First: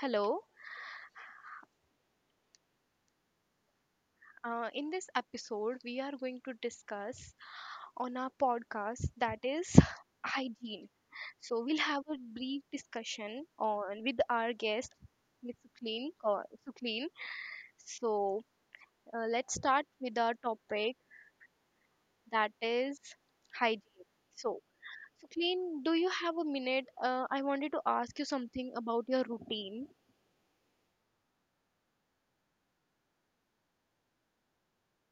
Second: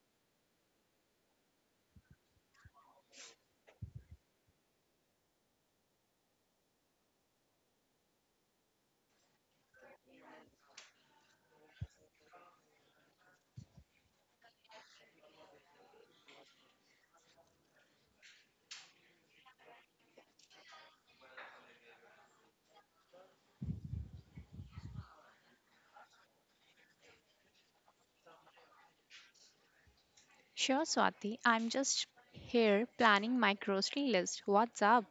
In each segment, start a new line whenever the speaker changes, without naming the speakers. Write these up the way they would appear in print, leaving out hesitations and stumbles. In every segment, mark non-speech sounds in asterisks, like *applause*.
Hello. In this episode, we are going to discuss on our podcast that is *laughs* hygiene. So we'll have a brief discussion on with our guest, Ms. Suklin. So let's start with our topic that is hygiene. So Suklin, do you have a minute? I wanted to ask you something about your routine.
Sure, Swati. I'm just here planning my grocery list. What's up?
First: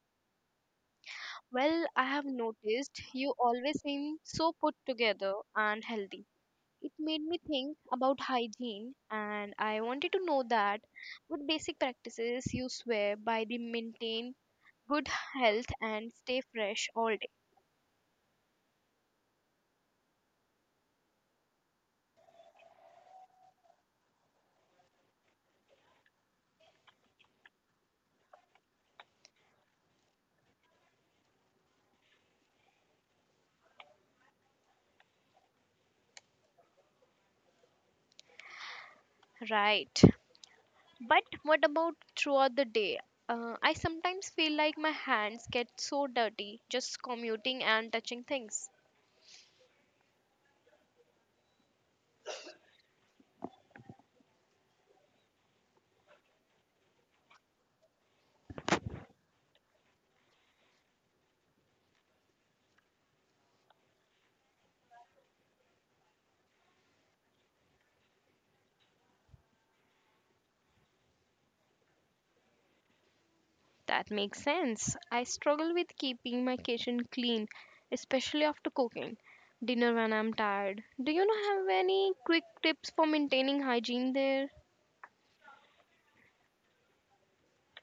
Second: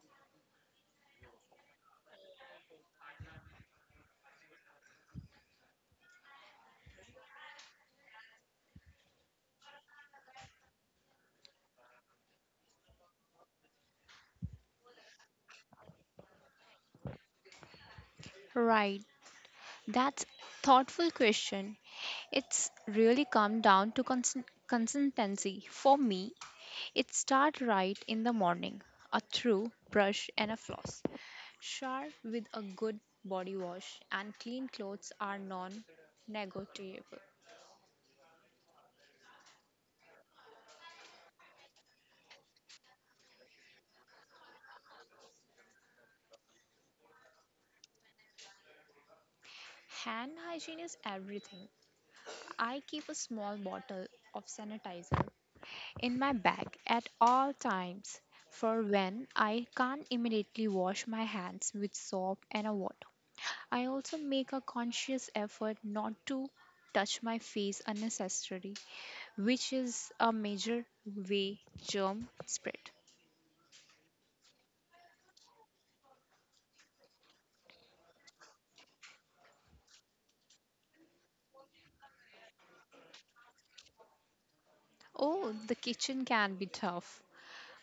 Well, I have noticed you always seem so put together and healthy. It made me think about hygiene, and I wanted to know that what basic practices you swear by to maintain good health and stay fresh all day.
Right. That's thoughtful question. It's really come down to consistency. For me, it start right in the morning. A through brush and a floss. Shower with a good body wash and clean clothes are non-negotiable.
Right, but what about throughout the day? I sometimes feel like my hands get so dirty just commuting and touching things.
Hand hygiene is everything. I keep a small bottle of sanitizer in my bag at all times for when I can't immediately wash my hands with soap and a water. I also make a conscious effort not to touch my face unnecessarily, which is a major way germ spread.
That makes sense. I struggle with keeping my kitchen clean, especially after cooking dinner when I'm tired. Do you know have any quick tips for maintaining hygiene there?
Oh, the kitchen can be tough.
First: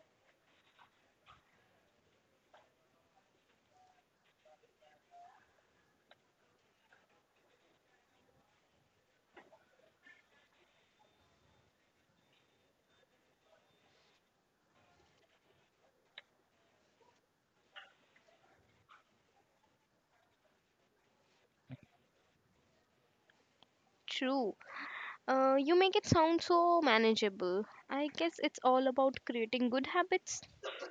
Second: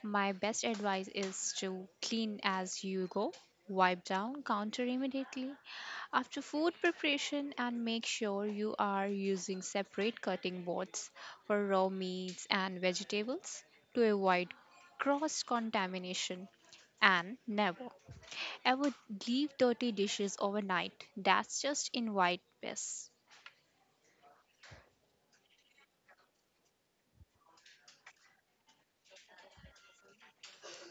My best advice is to clean as you go. Wipe down counter immediately after food preparation and make sure you are using separate cutting boards for raw meats and vegetables to avoid cross contamination, and never ever leave dirty dishes overnight. That's just invite pests.
True. You make it sound so manageable. I guess it's all about creating good habits.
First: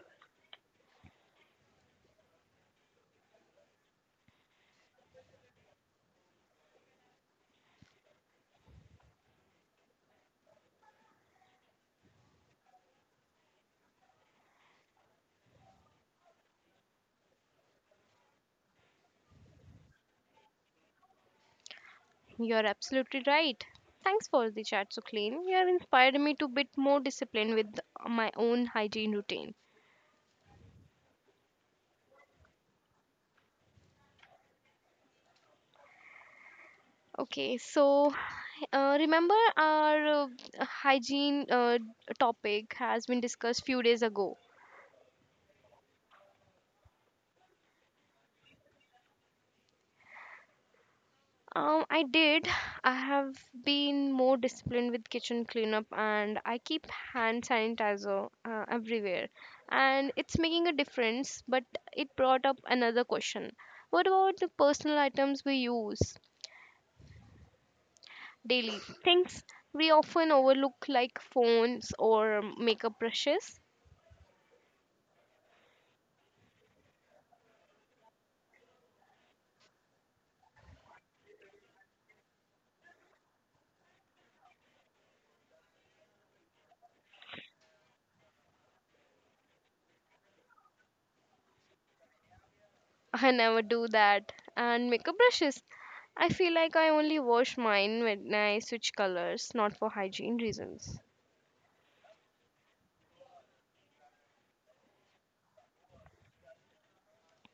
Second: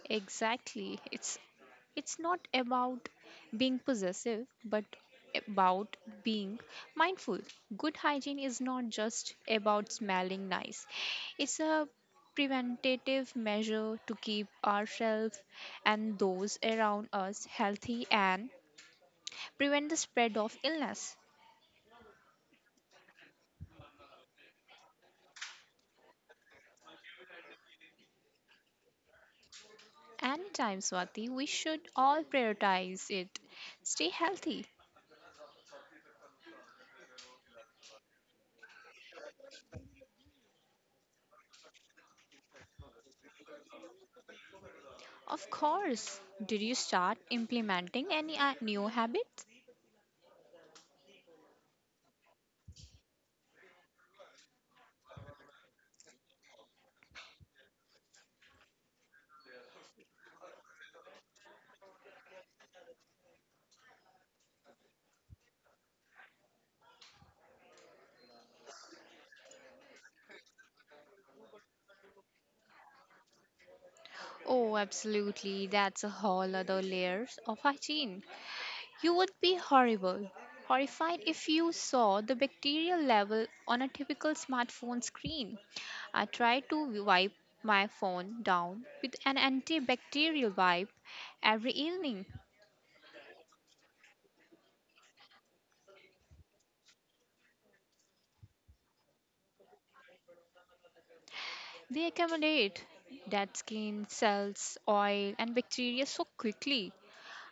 Exactly. It's not about being possessive, but about being mindful. Good hygiene is not just about smelling nice. It's a preventative measure to keep ourselves and those around us healthy and prevent the spread of illness.
You're absolutely right. Thanks for the chat, Suklin. You have inspired me to bit more discipline with my own hygiene routine.
Anytime, Swati, we should all prioritize it. Stay healthy.
Okay, so remember our hygiene topic has been discussed few days ago.
Of course. Did you start implementing any new habits?
I did. I have been more disciplined with kitchen cleanup, and I keep hand sanitizer everywhere, and it's making a difference. But it brought up another question: what about the personal items we use daily? Things we often overlook, like phones or makeup brushes.
Oh, absolutely. That's a whole other layers of hygiene. You would be horrified if you saw the bacterial level on a typical smartphone screen. I tried to wipe my phone down with an antibacterial wipe every evening.
*laughs* I never do that. And makeup brushes. I feel like I only wash mine when I switch colors, not for hygiene reasons.
They accommodate dead skin, cells, oil, and bacteria so quickly.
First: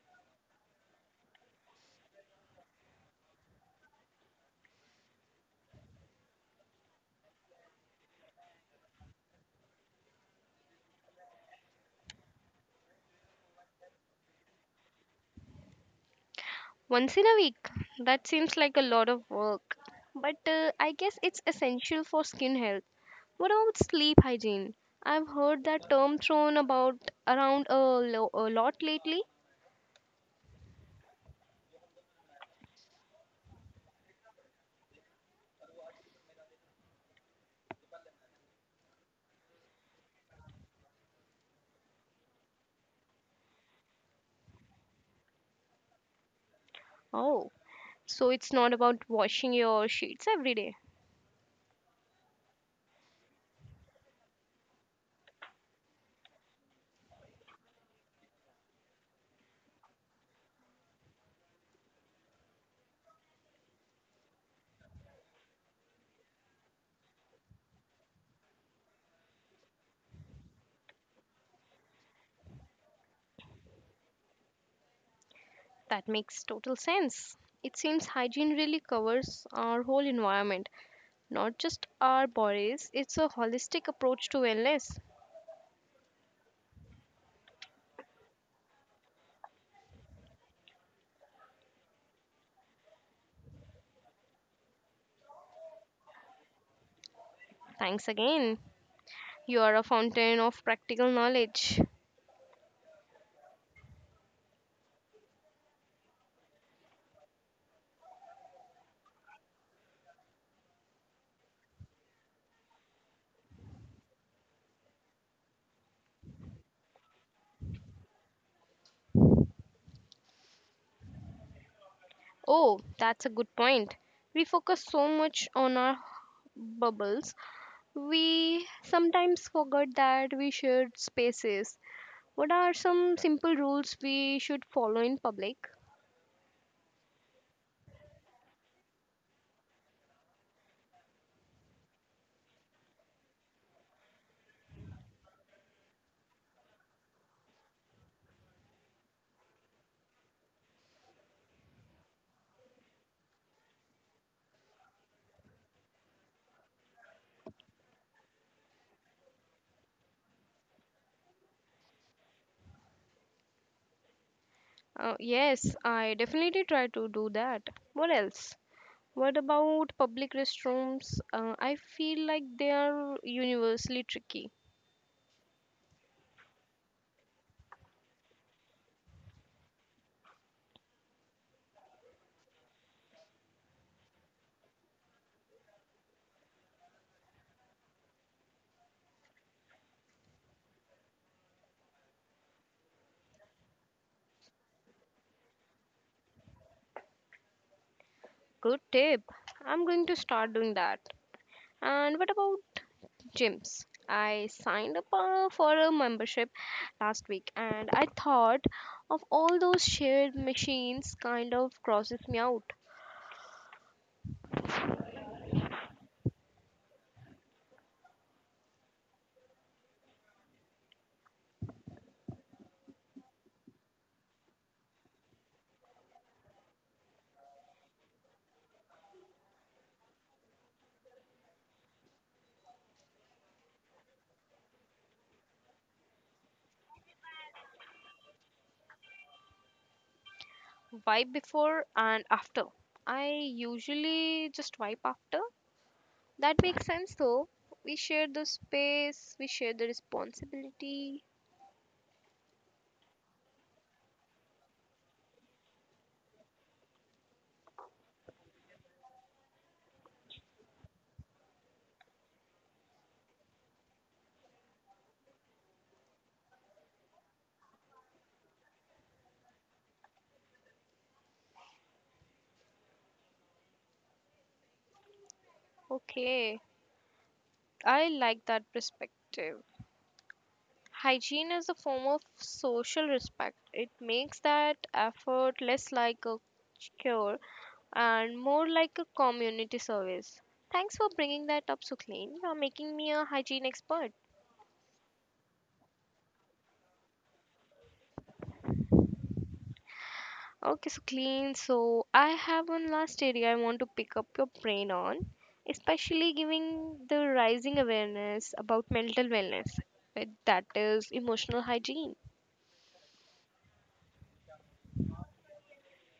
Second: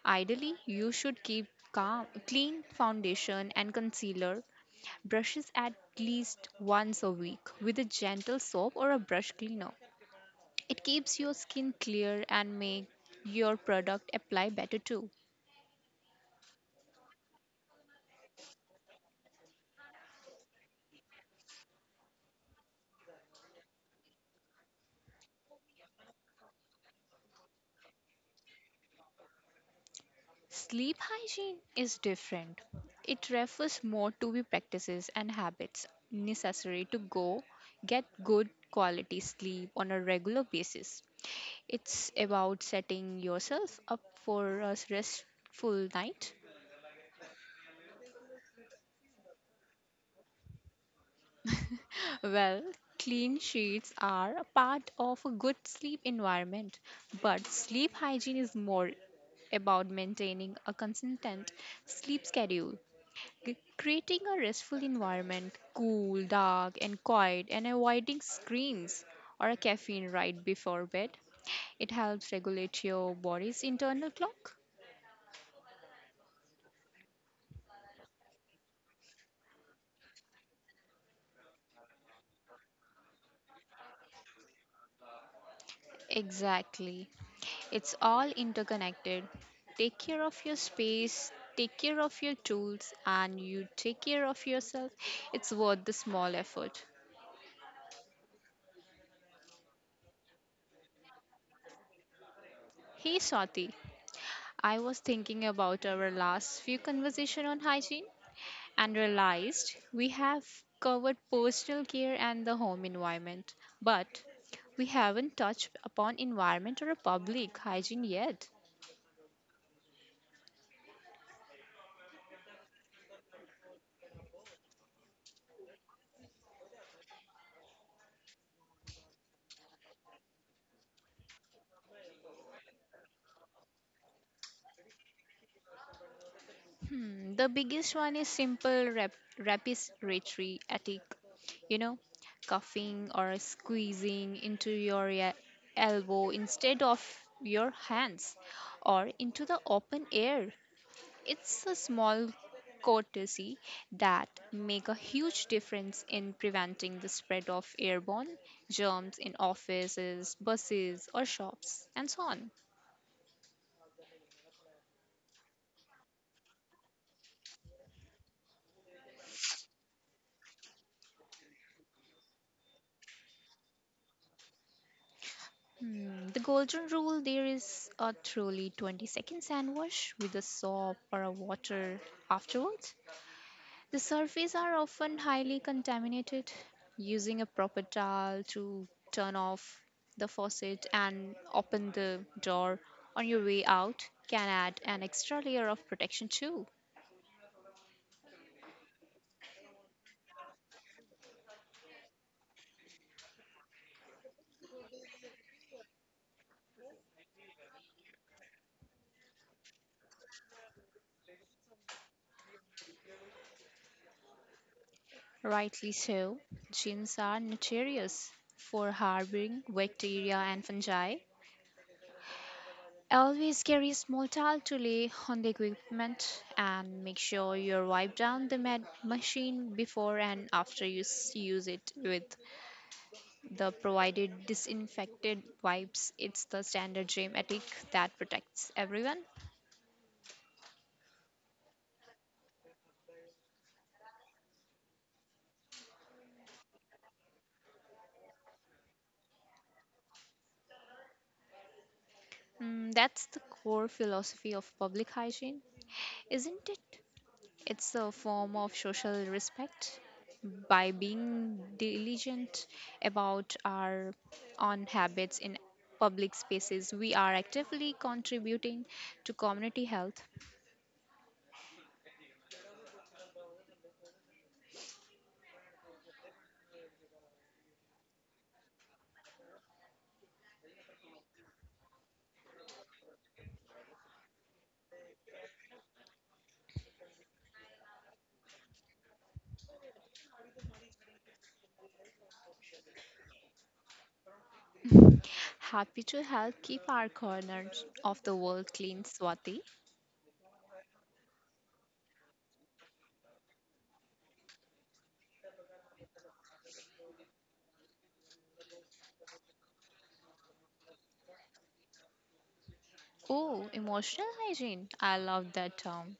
Ideally, you should keep calm, clean foundation and concealer brushes at least once a week with a gentle soap or a brush cleaner. It keeps your skin clear and make your product apply better too.
Once in a week. That seems like a lot of work. But I guess it's essential for skin health. What about sleep hygiene? I've heard that term thrown about around a lot lately.
Sleep hygiene is different. It refers more to the practices and habits necessary to go get good quality sleep on a regular basis. It's about setting yourself up for a restful night.
Oh, so it's not about washing your sheets every day.
Well, clean sheets are a part of a good sleep environment, but sleep hygiene is more about maintaining a consistent sleep schedule, creating a restful environment, cool, dark, and quiet, and avoiding screens or a caffeine right before bed. It helps regulate your body's internal clock.
That makes total sense. It seems hygiene really covers our whole environment. Not just our bodies, it's a holistic approach to wellness.
Exactly. It's all interconnected. Take care of your space, take care of your tools, and you take care of yourself. It's worth the small effort.
Thanks again. You are a fountain of practical knowledge.
Hey Swati, I was thinking about our last few conversation on hygiene and realized we have covered personal care and the home environment, but we haven't touched upon environment or public hygiene yet.
Oh, that's a good point. We focus so much on our bubbles, we sometimes forget that we share spaces. What are some simple rules we should follow in public?
Hmm, the biggest one is simple respiratory attack, you know, coughing or squeezing into your elbow instead of your hands or into the open air. It's a small courtesy that make a huge difference in preventing the spread of airborne germs in offices, buses or shops and so on.
Yes, I definitely try to do that. What else? What about public restrooms? I feel like they are universally tricky.
The golden rule there is a truly 20-second sand wash with a soap or a water afterwards. The surfaces are often highly contaminated. Using a proper towel to turn off the faucet and open the door on your way out can add an extra layer of protection too.
Good tip. I'm going to start doing that. And what about gyms? I signed up for a membership last week, and I thought of all those shared machines kind of crosses me out.
Rightly so, gins are notorious for harboring bacteria and fungi. Always carry a small towel to lay on the equipment and make sure you wipe down the machine before and after you use it with the provided disinfected wipes. It's the standard gym ethic that protects everyone.
Wipe before and after. I usually just wipe after. That makes sense though. We share the space, we share the responsibility.
Mm, that's the core philosophy of public hygiene, isn't it? It's a form of social respect. By being diligent about our own habits in public spaces, we are actively contributing to community health.
Okay, I like that perspective. Hygiene is a form of social respect. It makes that effort less like a cure and more like a community service. Thanks for bringing that up, Sukleen. You're making me a hygiene expert.
Happy to help keep our corners of the world clean, Swati.
Okay, Sukleen. So I have one last area I want to pick up your brain on, especially giving the rising awareness about mental wellness, that is emotional hygiene.
Oh, emotional hygiene. I love that term.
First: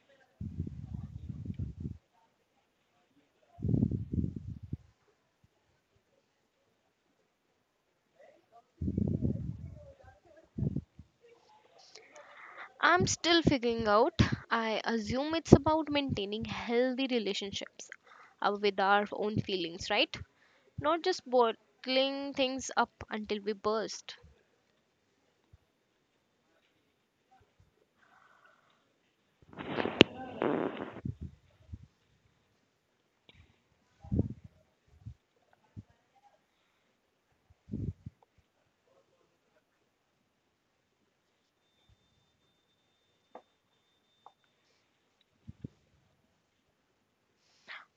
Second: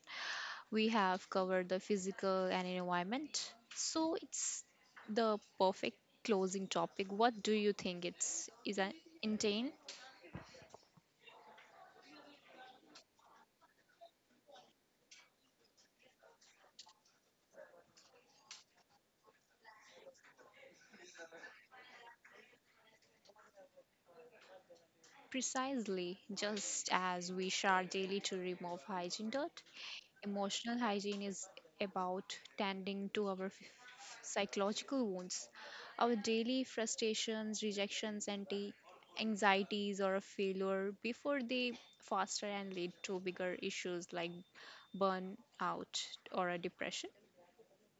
We have covered the physical and environment. So it's the perfect closing topic. What do you think it's is an intent?
I'm still figuring out. I assume it's about maintaining healthy relationships with our own feelings, right? Not just bottling things up until we burst.
Precisely, just as we shower daily to remove hygiene dirt, emotional hygiene is about tending to our psychological wounds, our daily frustrations, rejections, and the anxieties or a failure before they foster and lead to bigger issues like burnout or a depression.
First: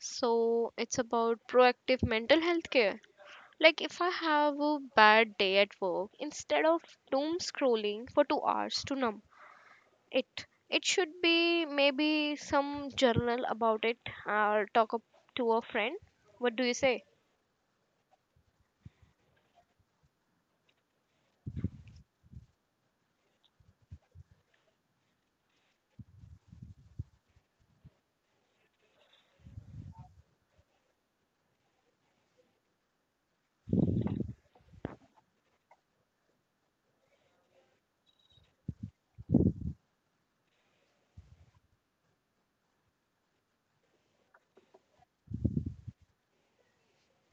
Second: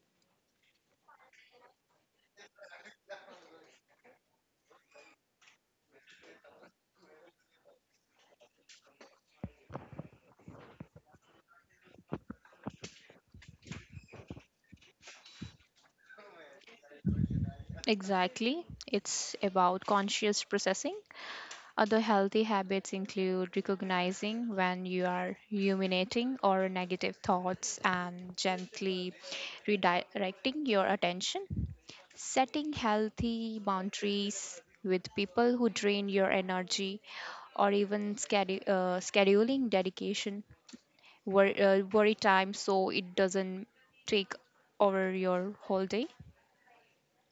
So it's about proactive mental health care. Like if I have a bad day at work, instead of doom scrolling for 2 hours to numb it, it should be maybe some journal about it or talk up to a friend. What do you say?
Exactly, it's about conscious processing. Other healthy habits include recognizing when you are ruminating or negative thoughts and gently redirecting your attention. Setting healthy boundaries with people who drain your energy or even scheduling dedication, worry time so it doesn't take over your whole day.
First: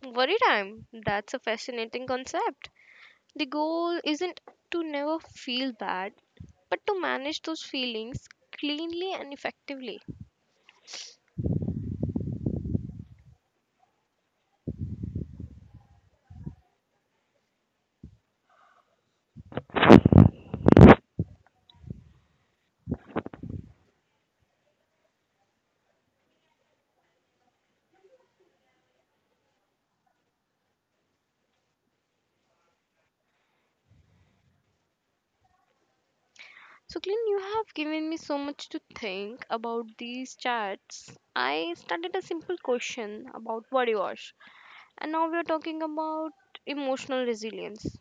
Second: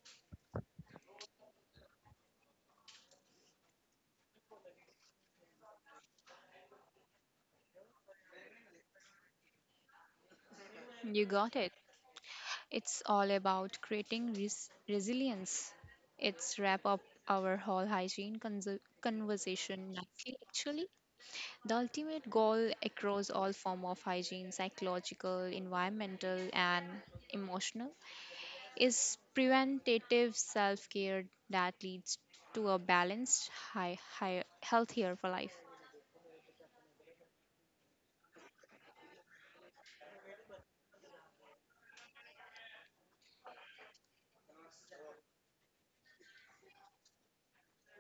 Worry time. That's a fascinating concept. The goal isn't to never feel bad, but to manage those feelings cleanly and effectively.
You got it. It's all about creating resilience. It's wrap up our whole hygiene conversation nicely actually. The ultimate goal across all form of hygiene, psychological, environmental and emotional, is preventative self-care that leads to a balanced high healthier for life.
So, Clean, you have given me so much to think about these chats. I started a simple question about body wash, and now we're talking about emotional resilience.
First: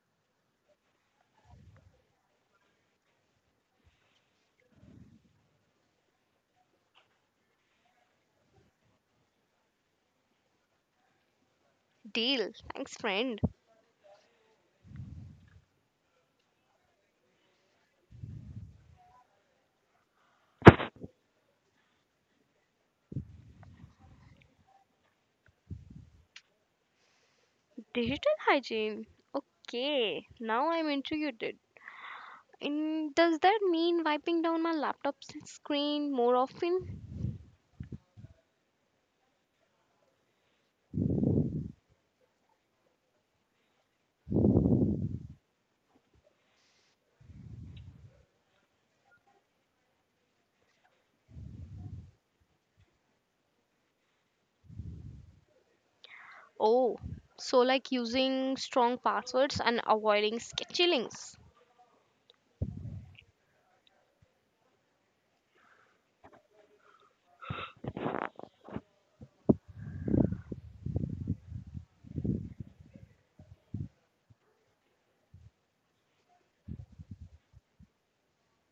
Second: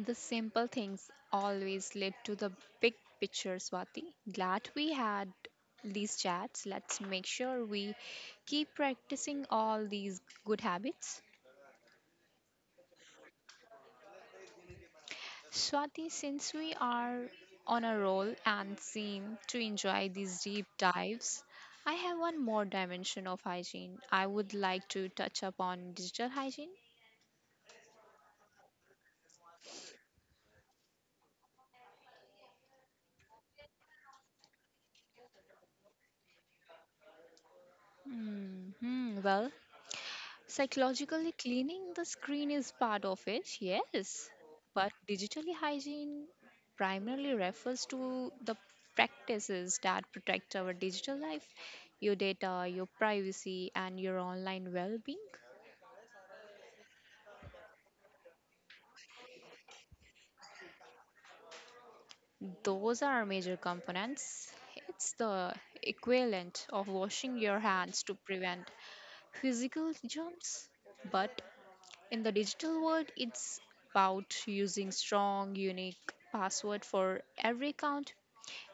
The simple things always lead to the big picture, Swati. Glad we had these chats. Let's make sure we keep practicing all these good habits.
Deal. Thanks, friend.
Swati, since we are on a roll and seem to enjoy these deep dives, I have one more dimension of hygiene. I would like to touch upon digital hygiene.
Digital hygiene. Okay, now I'm intrigued. And does that mean wiping down my laptop screen more often?
Hmm, well, psychologically cleaning the screen is part of it, yes. But digitally hygiene primarily refers to the practices that protect our digital life, your data, your privacy, and your online well being.
Oh, so like using strong passwords and avoiding sketchy links.
Those are major components. It's the equivalent of washing your hands to prevent physical germs, but in the digital world, it's about using strong, unique password for every account,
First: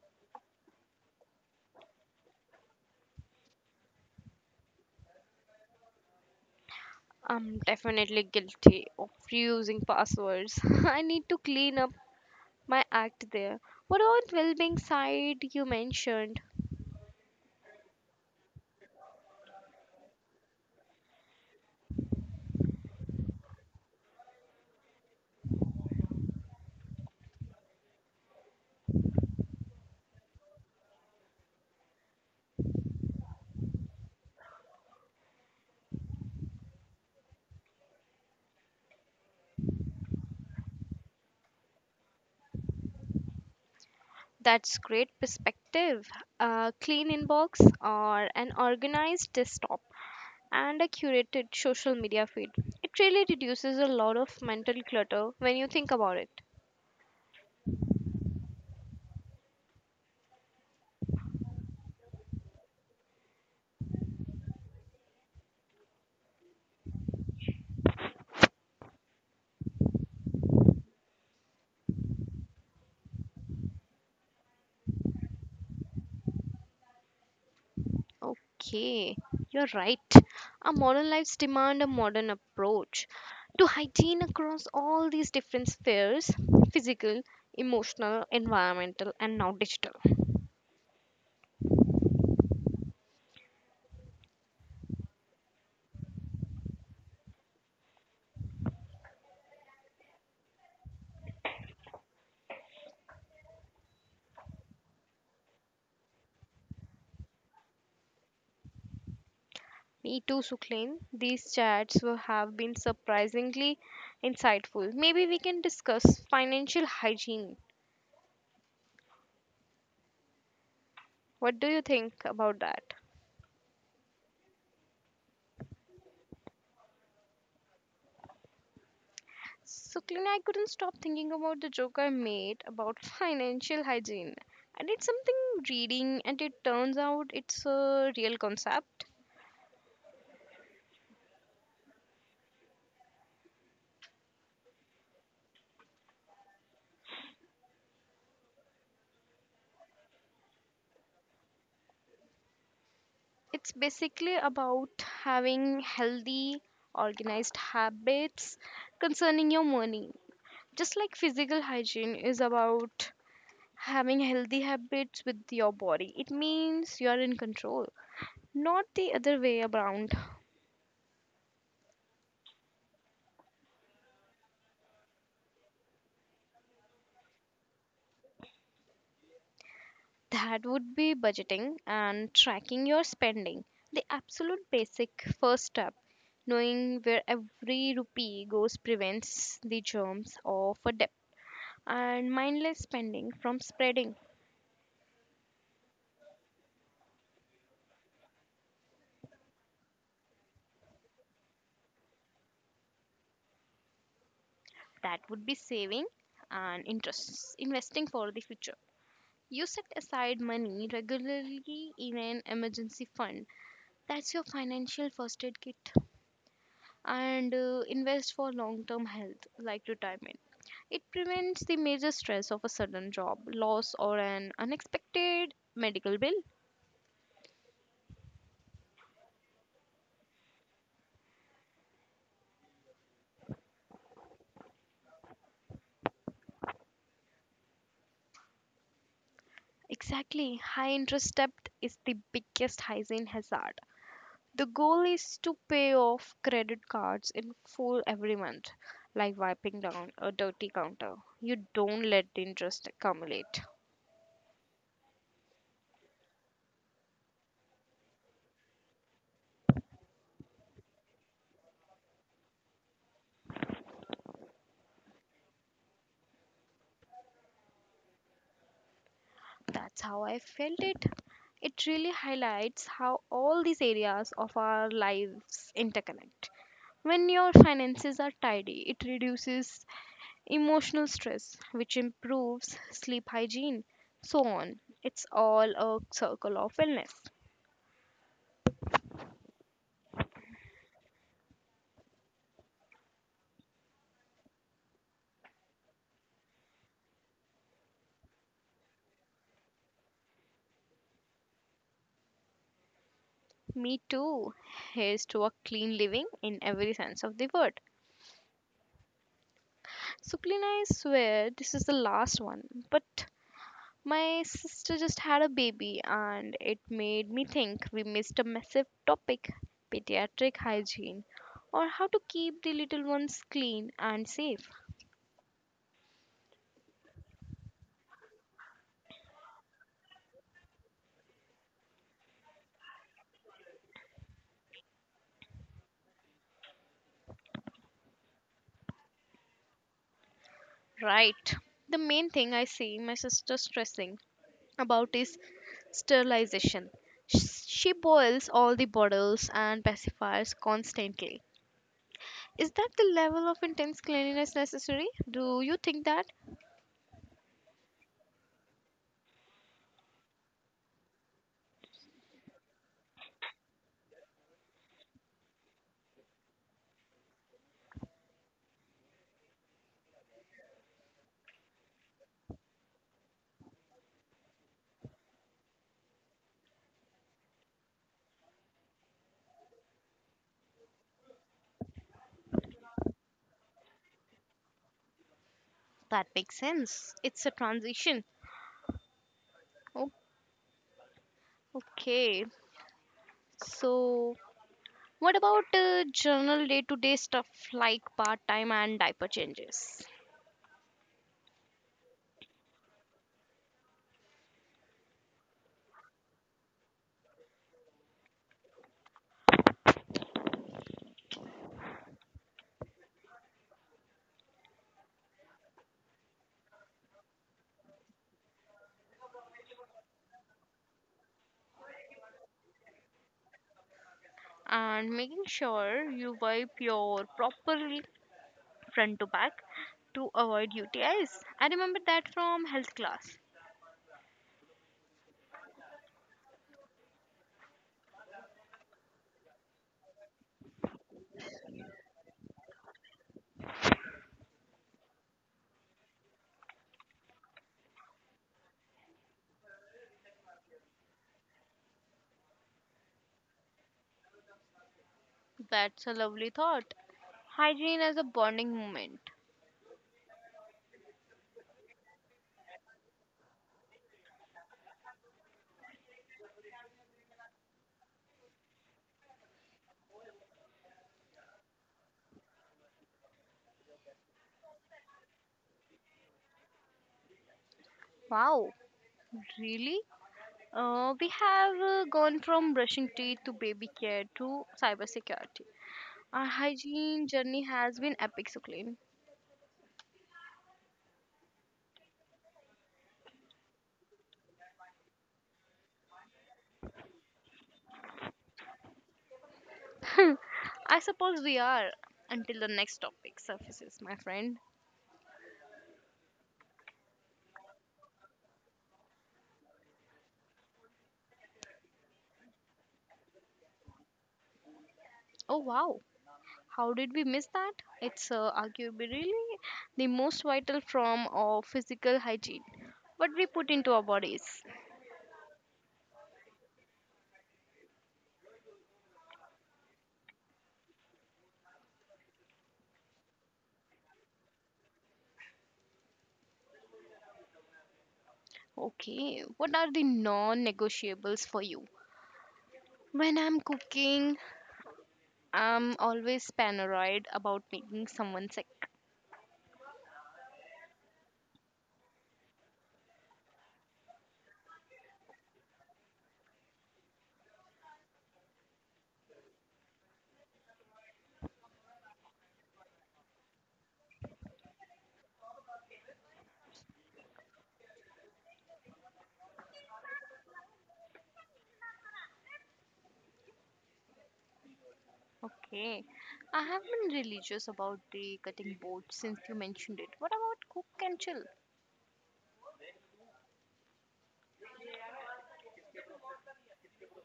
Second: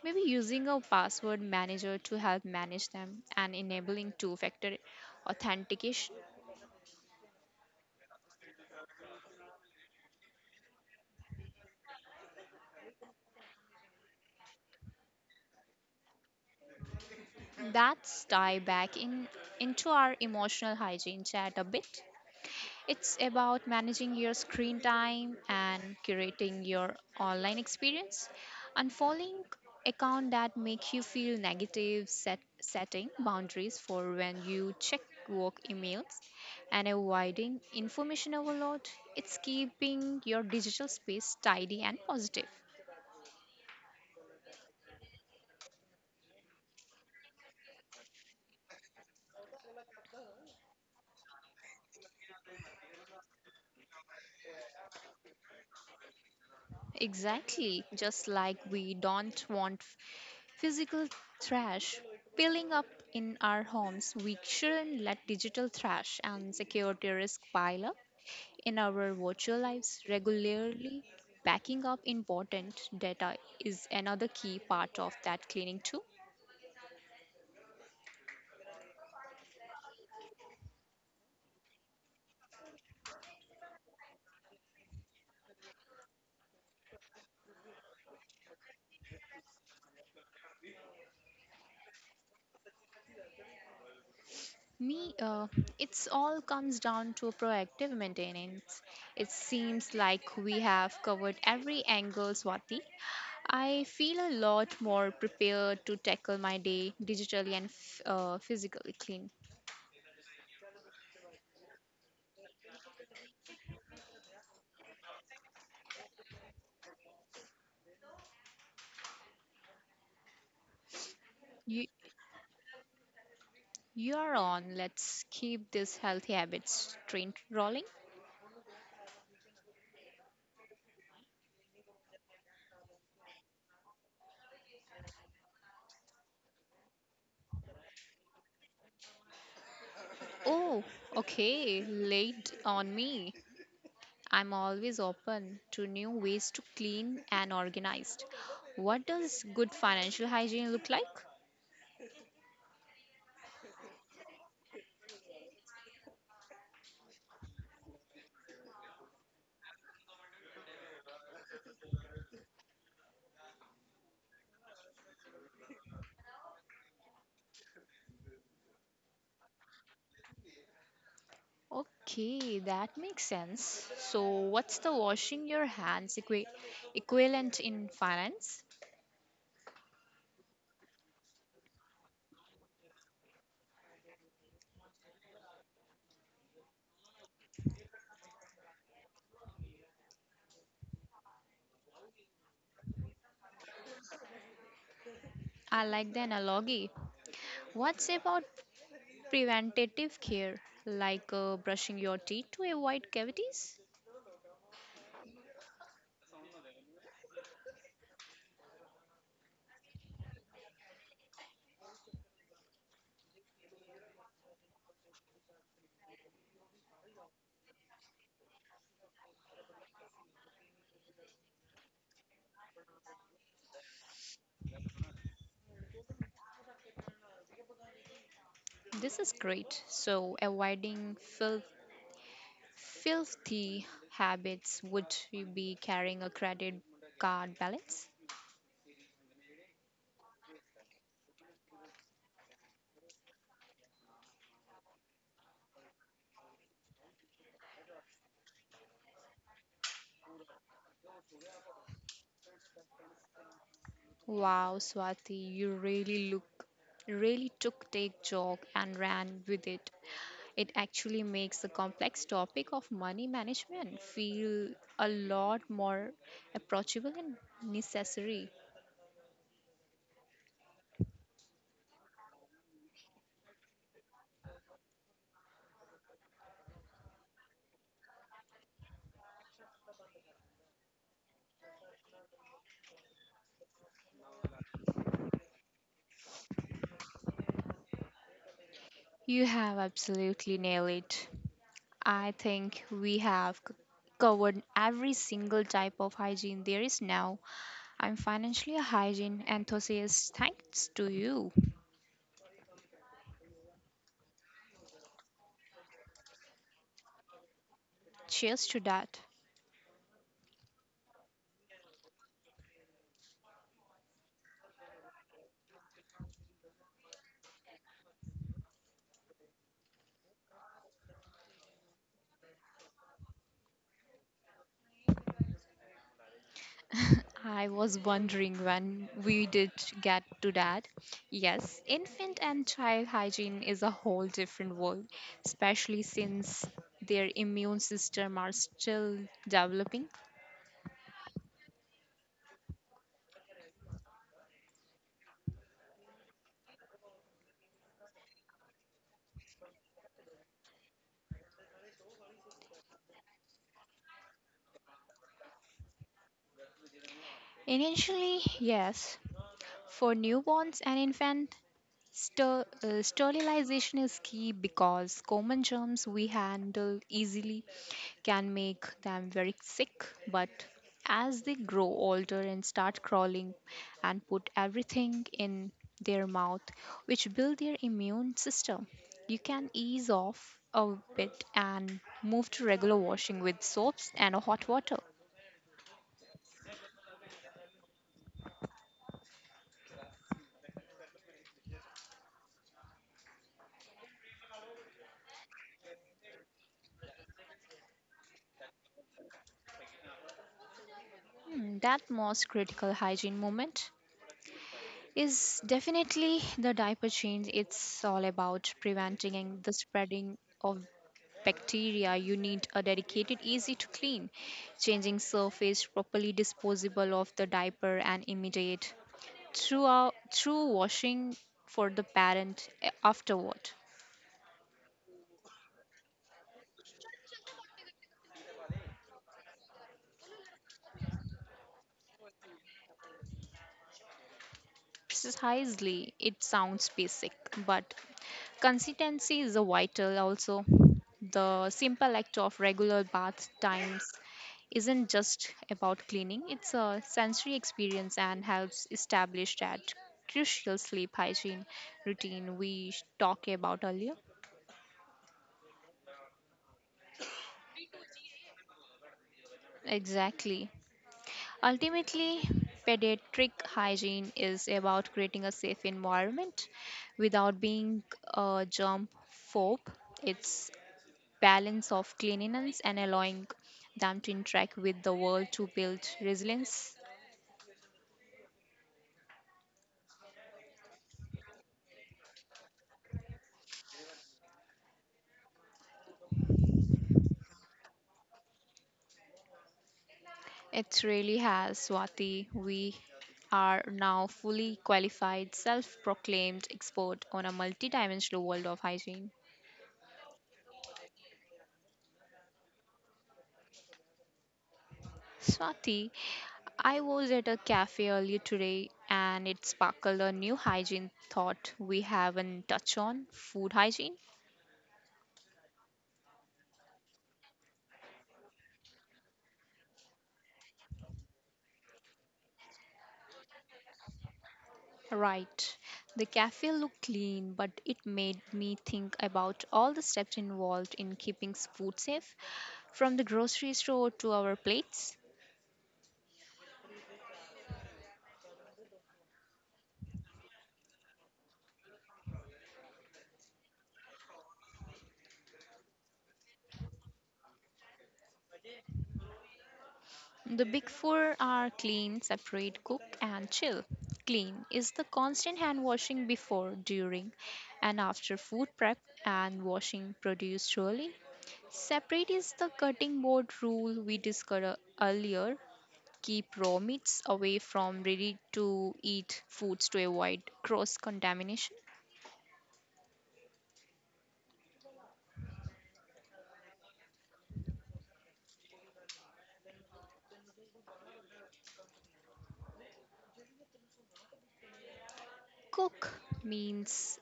maybe using a password manager to help manage them and enabling two-factor authentication.
I'm definitely guilty of reusing passwords. *laughs* I need to clean up my act there. What about well-being side you mentioned?
That's tie back in into our emotional hygiene chat a bit. It's about managing your screen time and curating your online experience. Unfollowing account that make you feel negative, setting boundaries for when you check work emails and avoiding information overload. It's keeping your digital space tidy and positive.
That's great perspective. A clean inbox or an organized desktop and a curated social media feed. It really reduces a lot of mental clutter when you think about it.
Exactly, just like we don't want physical trash piling up in our homes, we shouldn't let digital trash and security risk pile up in our virtual lives regularly. Backing up important data is another key part of that cleaning too.
Okay, you're right. Our modern lives demand a modern approach to hygiene across all these different spheres: physical, emotional, environmental, and now digital.
Me, uh, it's all comes down to proactive maintenance. It seems like we have covered every angle, Swati. I feel a lot more prepared to tackle my day digitally and physically clean.
Me too, Suklain. These chats have been surprisingly insightful. Maybe we can discuss financial hygiene. What do you
You,
think about that?
you are on. Let's keep this healthy habits train rolling.
Suklain, I couldn't stop thinking about the joke I made about *laughs* financial hygiene. I did something reading, and it turns out it's a real concept.
Oh, okay. Late on me. I'm always open to new ways to clean and organized. What does good financial hygiene look like?
It's basically about having healthy, organized habits concerning your money. Just like physical hygiene is about having healthy habits with your body. It means you're in control, not the other way around.
Okay, that makes sense. So, what's the washing your hands equivalent in finance?
That would be budgeting and tracking your spending. The absolute basic first step, knowing where every rupee goes, prevents the germs of a debt and mindless spending from spreading.
I like the analogy. What's about preventative care, like brushing your teeth to avoid cavities?
That would be saving and interest investing for the future. You set aside money regularly in an emergency fund. That's your financial first aid kit, and invest for long term health like retirement. It prevents the major stress of a sudden job loss or an unexpected medical bill.
This is great. So, avoiding filthy habits would you be carrying a credit card balance?
Exactly, high interest debt is the biggest hygiene hazard. The goal is to pay off credit cards in full every month, like wiping down a dirty counter. You don't let the interest accumulate.
Wow, Swati, you really look really took take joke and ran with it. It actually makes the complex topic of money management feel a lot more approachable and necessary.
That's how I felt it. It really highlights how all these areas of our lives interconnect. When your finances are tidy, it reduces emotional stress, which improves sleep hygiene, so on. It's all a circle of wellness.
You have absolutely nailed it. I think we have covered every single type of hygiene there is now. I'm financially a hygiene enthusiast thanks to you.
Me too. Here's to a clean living in every sense of the word.
Cheers to that.
Suklina, I swear this is the last one, but my sister just had a baby, and it made me think we missed a massive topic: pediatric hygiene, or how to keep the little ones clean and safe.
I was wondering when we did get to that. Yes, infant and child hygiene is a whole different world, especially since their immune system are still developing.
Right. The main thing I see my sister stressing about is sterilization. She boils all the bottles and pacifiers constantly. Is that the level of intense cleanliness necessary? Do you think that?
Initially, yes, for newborns and infant, sterilization is key because common germs we handle easily can make them very sick, but as they grow older and start crawling and put everything in their mouth, which build their immune system, you can ease off a bit and move to regular washing with soaps and hot water.
That makes sense. It's a transition. Oh, okay. So, what about general day to day stuff like part time and diaper changes?
Hmm, that most critical hygiene moment is definitely the diaper change. It's all about preventing and the spreading of bacteria. You need a dedicated, easy to clean, changing surface, properly disposable of the diaper, and immediate throughout through washing for the parent afterward.
And making sure you wipe your properly front to back to avoid UTIs. I remember that from health class.
Precisely, it sounds basic, but consistency is a vital also. The simple act of regular bath times isn't just about cleaning, it's a sensory experience and helps establish that crucial sleep hygiene routine we talked about earlier.
That's a lovely thought. Hygiene as a bonding moment.
Exactly. Ultimately, pediatric hygiene is about creating a safe environment without being a germ phobe. It's balance of cleanliness and allowing them to interact with the world to build resilience.
Wow, really? We have gone from brushing teeth to baby care to cybersecurity. Our hygiene journey has been epic, Suklin.
It really has, Swati. We are now fully qualified, self proclaimed expert on a multi-dimensional world of hygiene.
*laughs* I suppose we are until the next topic surfaces, my friend.
Swati, I was at a cafe earlier today and it sparkled a new hygiene thought. We haven't touched on food hygiene.
Oh wow, how did we miss that? It's arguably really the most vital form of physical hygiene. What we put into our bodies.
Right. The cafe looked clean, but it made me think about all the steps involved in keeping food safe, from the grocery store to our plates.
Okay, what are the non negotiables for you? When I'm cooking, I'm always paranoid about making someone sick.
The big four are clean, separate, cook, and chill. Clean is the constant hand washing before, during, and after food prep and washing produce surely. Separate is the cutting board rule we discussed earlier. Keep raw meats away from ready to eat foods to avoid cross contamination.
Okay, I have been religious about the cutting board since you mentioned it. What about cook and chill?
Cook means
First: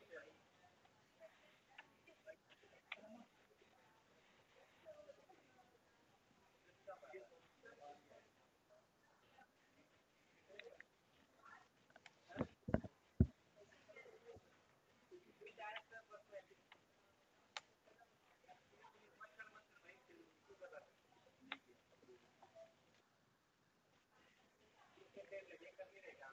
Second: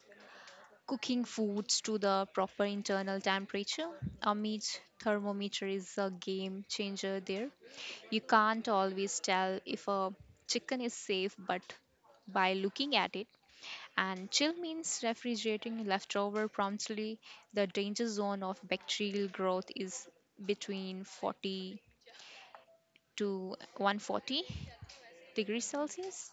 cooking foods to the proper internal temperature. A meat thermometer is a game changer there. You can't always tell if a chicken is safe but by looking at it, and chill means refrigerating leftover promptly. The danger zone of bacterial growth is between 40 to 140 degrees Celsius?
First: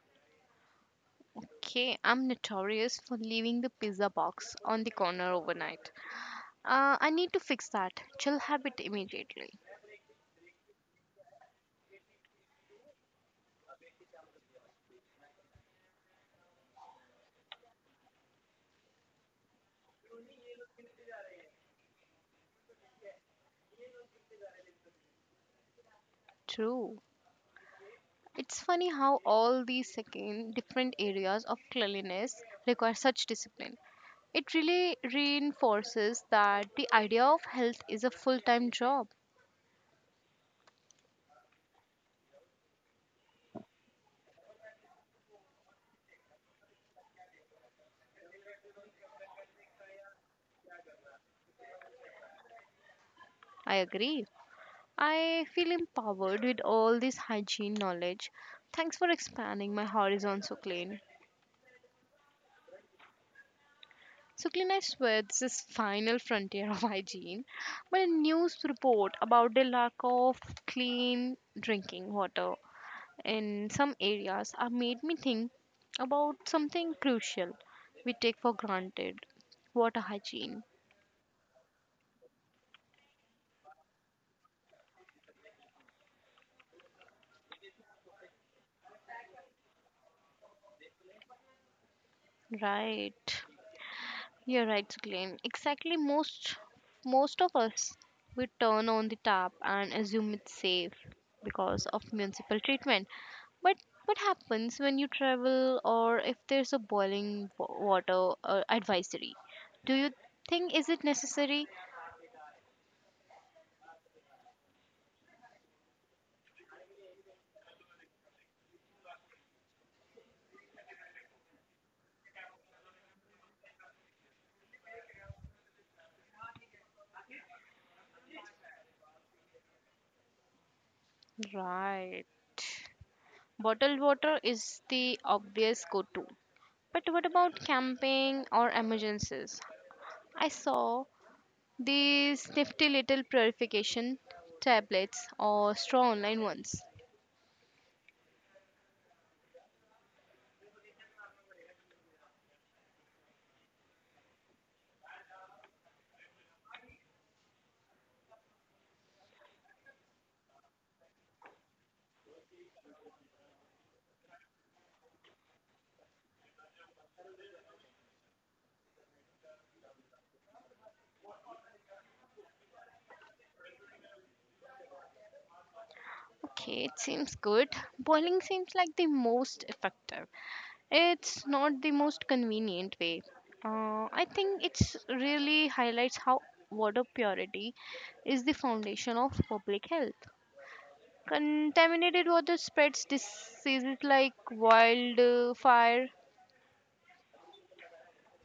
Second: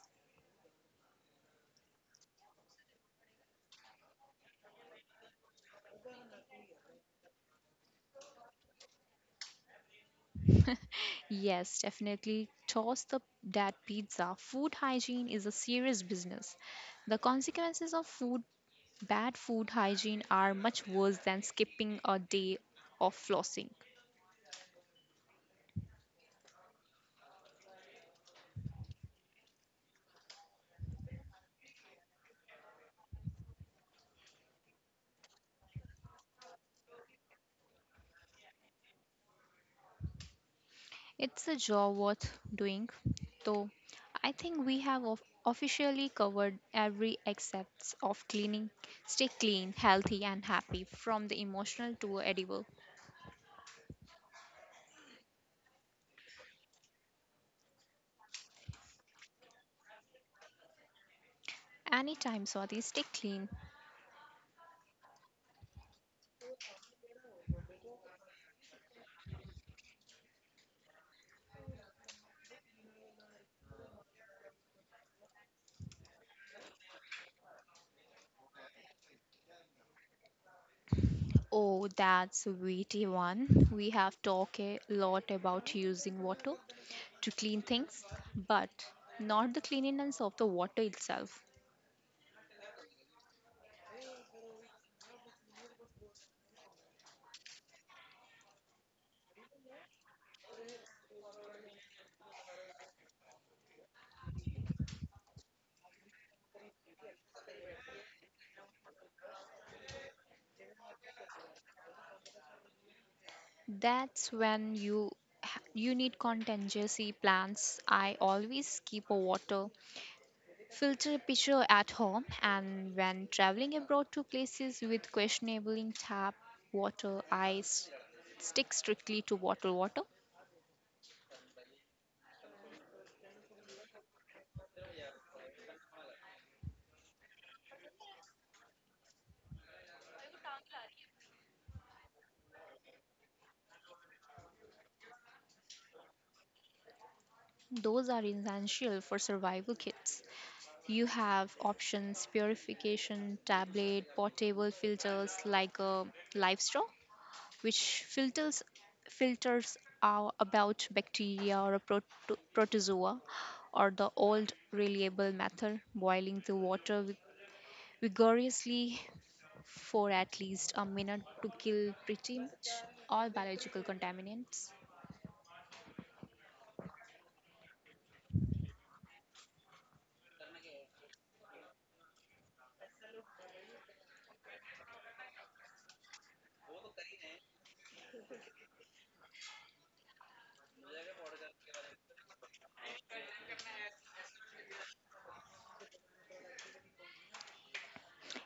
Okay, I'm notorious for leaving the pizza box on the corner overnight. I need to fix that. Chill habit immediately.
*laughs* Yes, definitely toss the that pizza. Food hygiene is a serious business. The consequences of food bad food hygiene are much worse than skipping a day of flossing.
True. It's funny how all these second different areas of cleanliness require such discipline. It really reinforces that the idea of health is a full time job.
It's a job worth doing. So, I think we have officially covered every aspect of cleaning. Stay clean, healthy, and happy from the emotional to edible.
I agree. I feel empowered with all this hygiene knowledge. Thanks for expanding my horizon so clean.
Anytime, Swati, stay clean.
Suklin, I swear, this is final frontier of *laughs* hygiene. But a news report about the lack of clean drinking water in some areas have made me think about something crucial we take for granted: water hygiene.
Oh, that's a weighty one. We have talked a lot about using water to clean things, but not the cleanliness of the water itself.
Right. You're right, Glenn. Exactly, most of us we turn on the tap and assume it's safe because of municipal treatment. But what happens when you travel or if there's a boiling water advisory? Do you think is it necessary?
That's when you you need contingency plans. I always keep a water filter pitcher at home, and when traveling abroad to places with questionable tap water, I stick strictly to bottled water.
Right. Bottled water is the obvious go-to. But what about camping or emergencies? I saw these nifty little purification tablets or straw online ones.
Those are essential for survival kits. You have options: purification, tablet, portable filters like a live straw, which filters are about bacteria or a protozoa, or the old reliable method, boiling the water vigorously for at least a minute to kill pretty much all biological contaminants.
Okay, it seems good. Boiling seems like the most effective. It's not the most convenient way. I think it's really highlights how water purity is the foundation of public health. Contaminated water spreads diseases like wildfire.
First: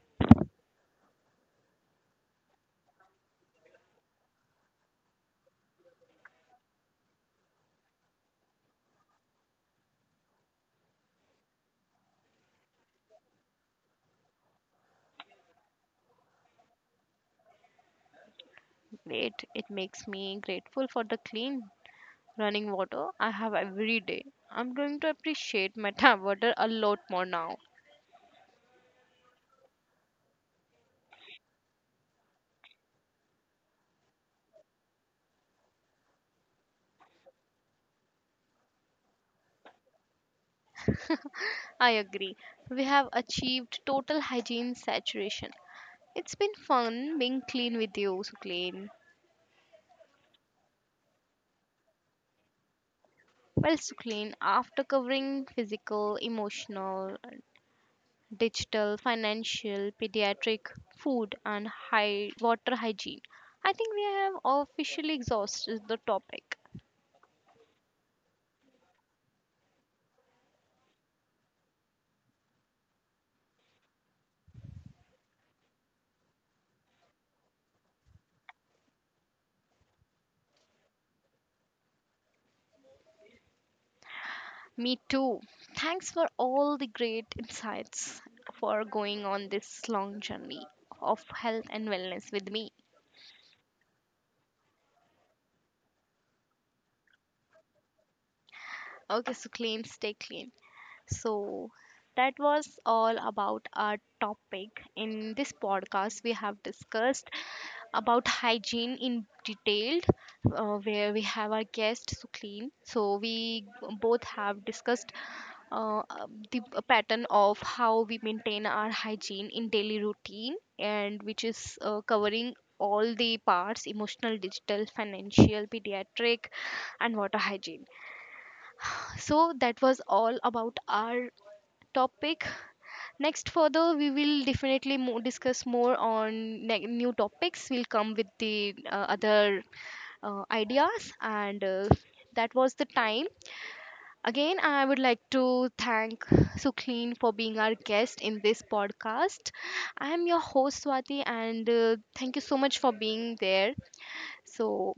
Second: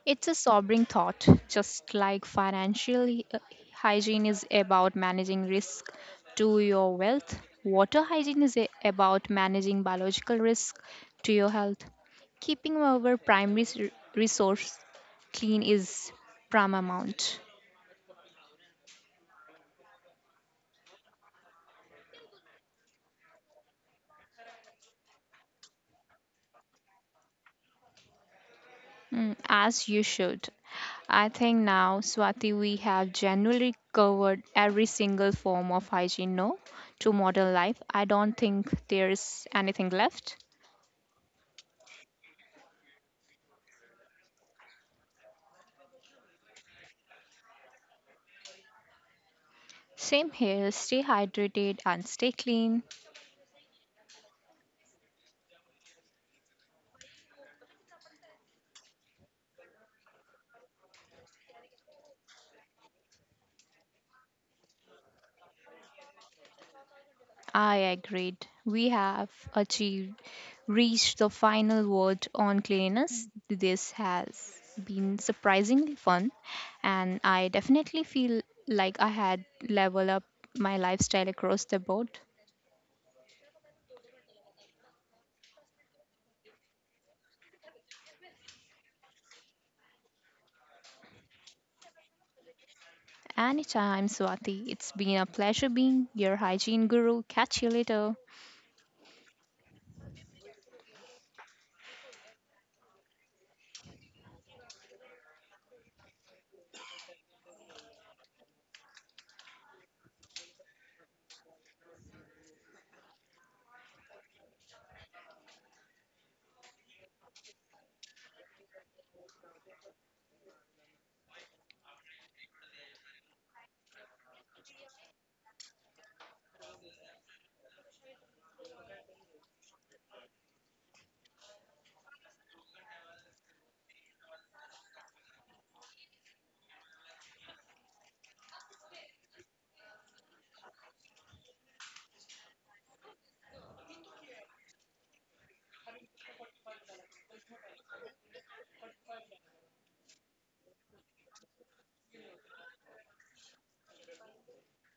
It's a sobering thought, just like financial uh, hygiene is about managing risk to your wealth. Water hygiene is about managing biological risk to your health. Keeping our primary resource clean is paramount.
Wait, it makes me grateful for the clean running water I have every day. I'm going to appreciate my tap water a lot more now.
Mm, as you should. I think now, Swati, we have generally covered every single form of hygiene no to modern life. I don't think there's anything left.
I agree. We have achieved total hygiene saturation. It's been fun being clean with you, Suclean.
Same here, stay hydrated and stay clean.
Well, Suclean, after covering physical, emotional, digital, financial, pediatric, food, and high water hygiene, I think we have officially exhausted the topic.
I agreed. Reached the final word on cleanliness. This has been surprisingly fun, and I definitely feel like I had leveled up my lifestyle across the board.
Me too. Thanks for all the great insights for going on this long journey of health and wellness with me.
Anytime, Swati, it's been a pleasure being your hygiene guru. Catch you later.
Okay, so clean, stay clean. So that was all about our topic. In this podcast, we have discussed about hygiene in detailed, where we have our guest Suclean. So we both have discussed the pattern of how we maintain our hygiene in daily routine, and which is covering all the parts: emotional, digital, financial, pediatric, and water hygiene. So that was all about our topic. Next, further, we will definitely discuss more on new topics. We'll come with the other ideas, and that was the time. Again, I would like to thank Sukleen for being our guest in this podcast. I am your host, Swati, and thank you so much for being there. So,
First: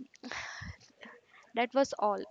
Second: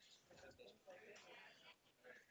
that was all.